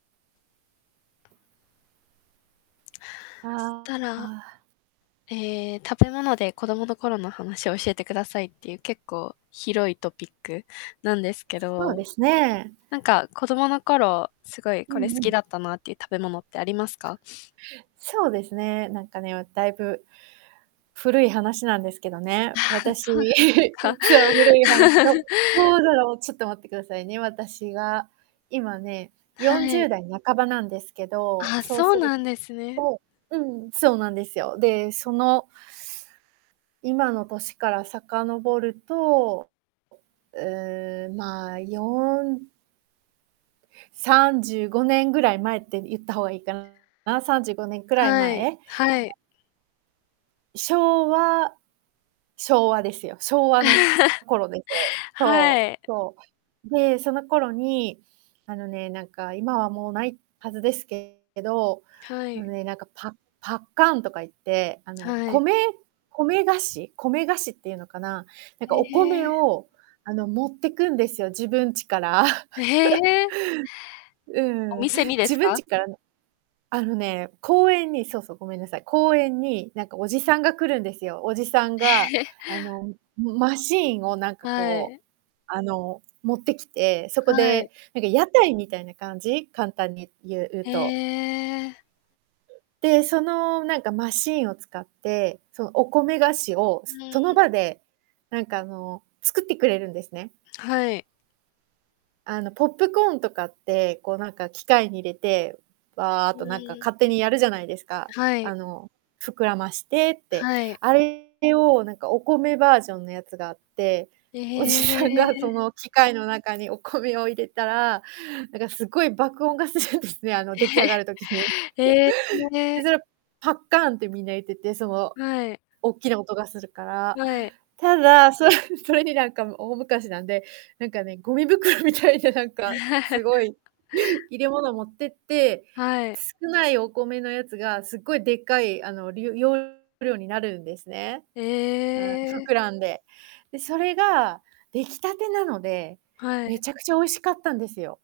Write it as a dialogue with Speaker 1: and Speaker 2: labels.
Speaker 1: す、
Speaker 2: あ
Speaker 1: た
Speaker 2: あ、
Speaker 1: ら
Speaker 2: あ。
Speaker 1: ええ、食べ物で子供の頃の話を教えてくださいっていう、結構広いトピックなんですけ
Speaker 2: そう
Speaker 1: ど、
Speaker 2: ですね。
Speaker 1: なんか、子供の頃、すごい
Speaker 2: う
Speaker 1: これ好
Speaker 2: んう
Speaker 1: き
Speaker 2: ん。
Speaker 1: だったなっていう食べ物ってありますか？
Speaker 2: そうですね、なんかね、わだいぶ古い話なんですけどね、
Speaker 1: ああ、
Speaker 2: 私
Speaker 1: そうなんですか。
Speaker 2: そう、古い話。ど どうだろう、ちょっと待ってくださいね、私は、今ね、よん
Speaker 1: は
Speaker 2: じゅう
Speaker 1: い。
Speaker 2: だい半ばなんですけど、
Speaker 1: あ、
Speaker 2: そう
Speaker 1: そ
Speaker 2: す
Speaker 1: う
Speaker 2: る
Speaker 1: なんですね。
Speaker 2: とうん、そうなんですよ。で、その今の年から遡ると、う、まあ、435年ぐらい前って言った方がいいかな、35年くらい
Speaker 1: はい。
Speaker 2: 前。
Speaker 1: はい。
Speaker 2: 昭和昭和ですよ。昭和の 頃です。
Speaker 1: は
Speaker 2: そ
Speaker 1: い。
Speaker 2: う、そう。で、その頃に、あのね、なんか、今はもうないはずですけど、
Speaker 1: は
Speaker 2: あの
Speaker 1: い。
Speaker 2: ね、なんかパパッカンとか言って、あの、
Speaker 1: はい。
Speaker 2: 米米菓子米菓子っていうのかな、なんか、お
Speaker 1: え
Speaker 2: 米
Speaker 1: え。
Speaker 2: を、あの、持ってくんですよ、自分ちから。
Speaker 1: え、へ え。
Speaker 2: う
Speaker 1: お
Speaker 2: ーん、
Speaker 1: 店にで
Speaker 2: 自
Speaker 1: す
Speaker 2: 分
Speaker 1: か？
Speaker 2: ちからなあのね、公園に、そうそう、ごめんなさい、公園に、なんか、おじさんが来るんですよ。おじさんが、
Speaker 1: ええ。
Speaker 2: あの、ん、む、マシーンを、なんか、
Speaker 1: は
Speaker 2: こ
Speaker 1: い。
Speaker 2: う、あの、持ってきて、そこ
Speaker 1: は
Speaker 2: で、
Speaker 1: い。
Speaker 2: なんか屋台みたいな感じ、簡単に言う言う
Speaker 1: へ
Speaker 2: と。
Speaker 1: え。
Speaker 2: で、その、なんかマシーンを使って、そう、お米菓子を
Speaker 1: うー
Speaker 2: その
Speaker 1: ん。
Speaker 2: 場で、なんか、あの、作ってくれるんですね。
Speaker 1: はい。
Speaker 2: あの、ポップコーンとかって、こう、なんか、機械に入れて、わあっ
Speaker 1: う
Speaker 2: と、なんか、
Speaker 1: ーん。
Speaker 2: 勝手にやるじゃないですか。
Speaker 1: は
Speaker 2: あ
Speaker 1: い。
Speaker 2: の、膨らましてって。
Speaker 1: はい。
Speaker 2: あれを、なんか、お米バージョンのやつがあって、
Speaker 1: え
Speaker 2: おじさんがそ
Speaker 1: え。
Speaker 2: の機械の中にお米を入れたら、なんかすっごい爆音がするんですね、あの出来上がる時に。
Speaker 1: ええ。へ
Speaker 2: で、
Speaker 1: え。
Speaker 2: それをパッカーンってみんな言ってて、その
Speaker 1: はい。
Speaker 2: おっきな音がするから。
Speaker 1: はい。
Speaker 2: ただ、そそれに、なんか、も、大昔なんで、なんかね、ゴミ袋みたいな、なんか、す ごい、入れ物持ってって、
Speaker 1: はい。
Speaker 2: 少ないお米のやつが、すっごいでっかい、あの、り容量になるんですね。
Speaker 1: え
Speaker 2: はい、
Speaker 1: え。
Speaker 2: 膨らんで。で、それが出来たてなので、
Speaker 1: は
Speaker 2: め
Speaker 1: い。
Speaker 2: ちゃくちゃ美味しかったんですよ。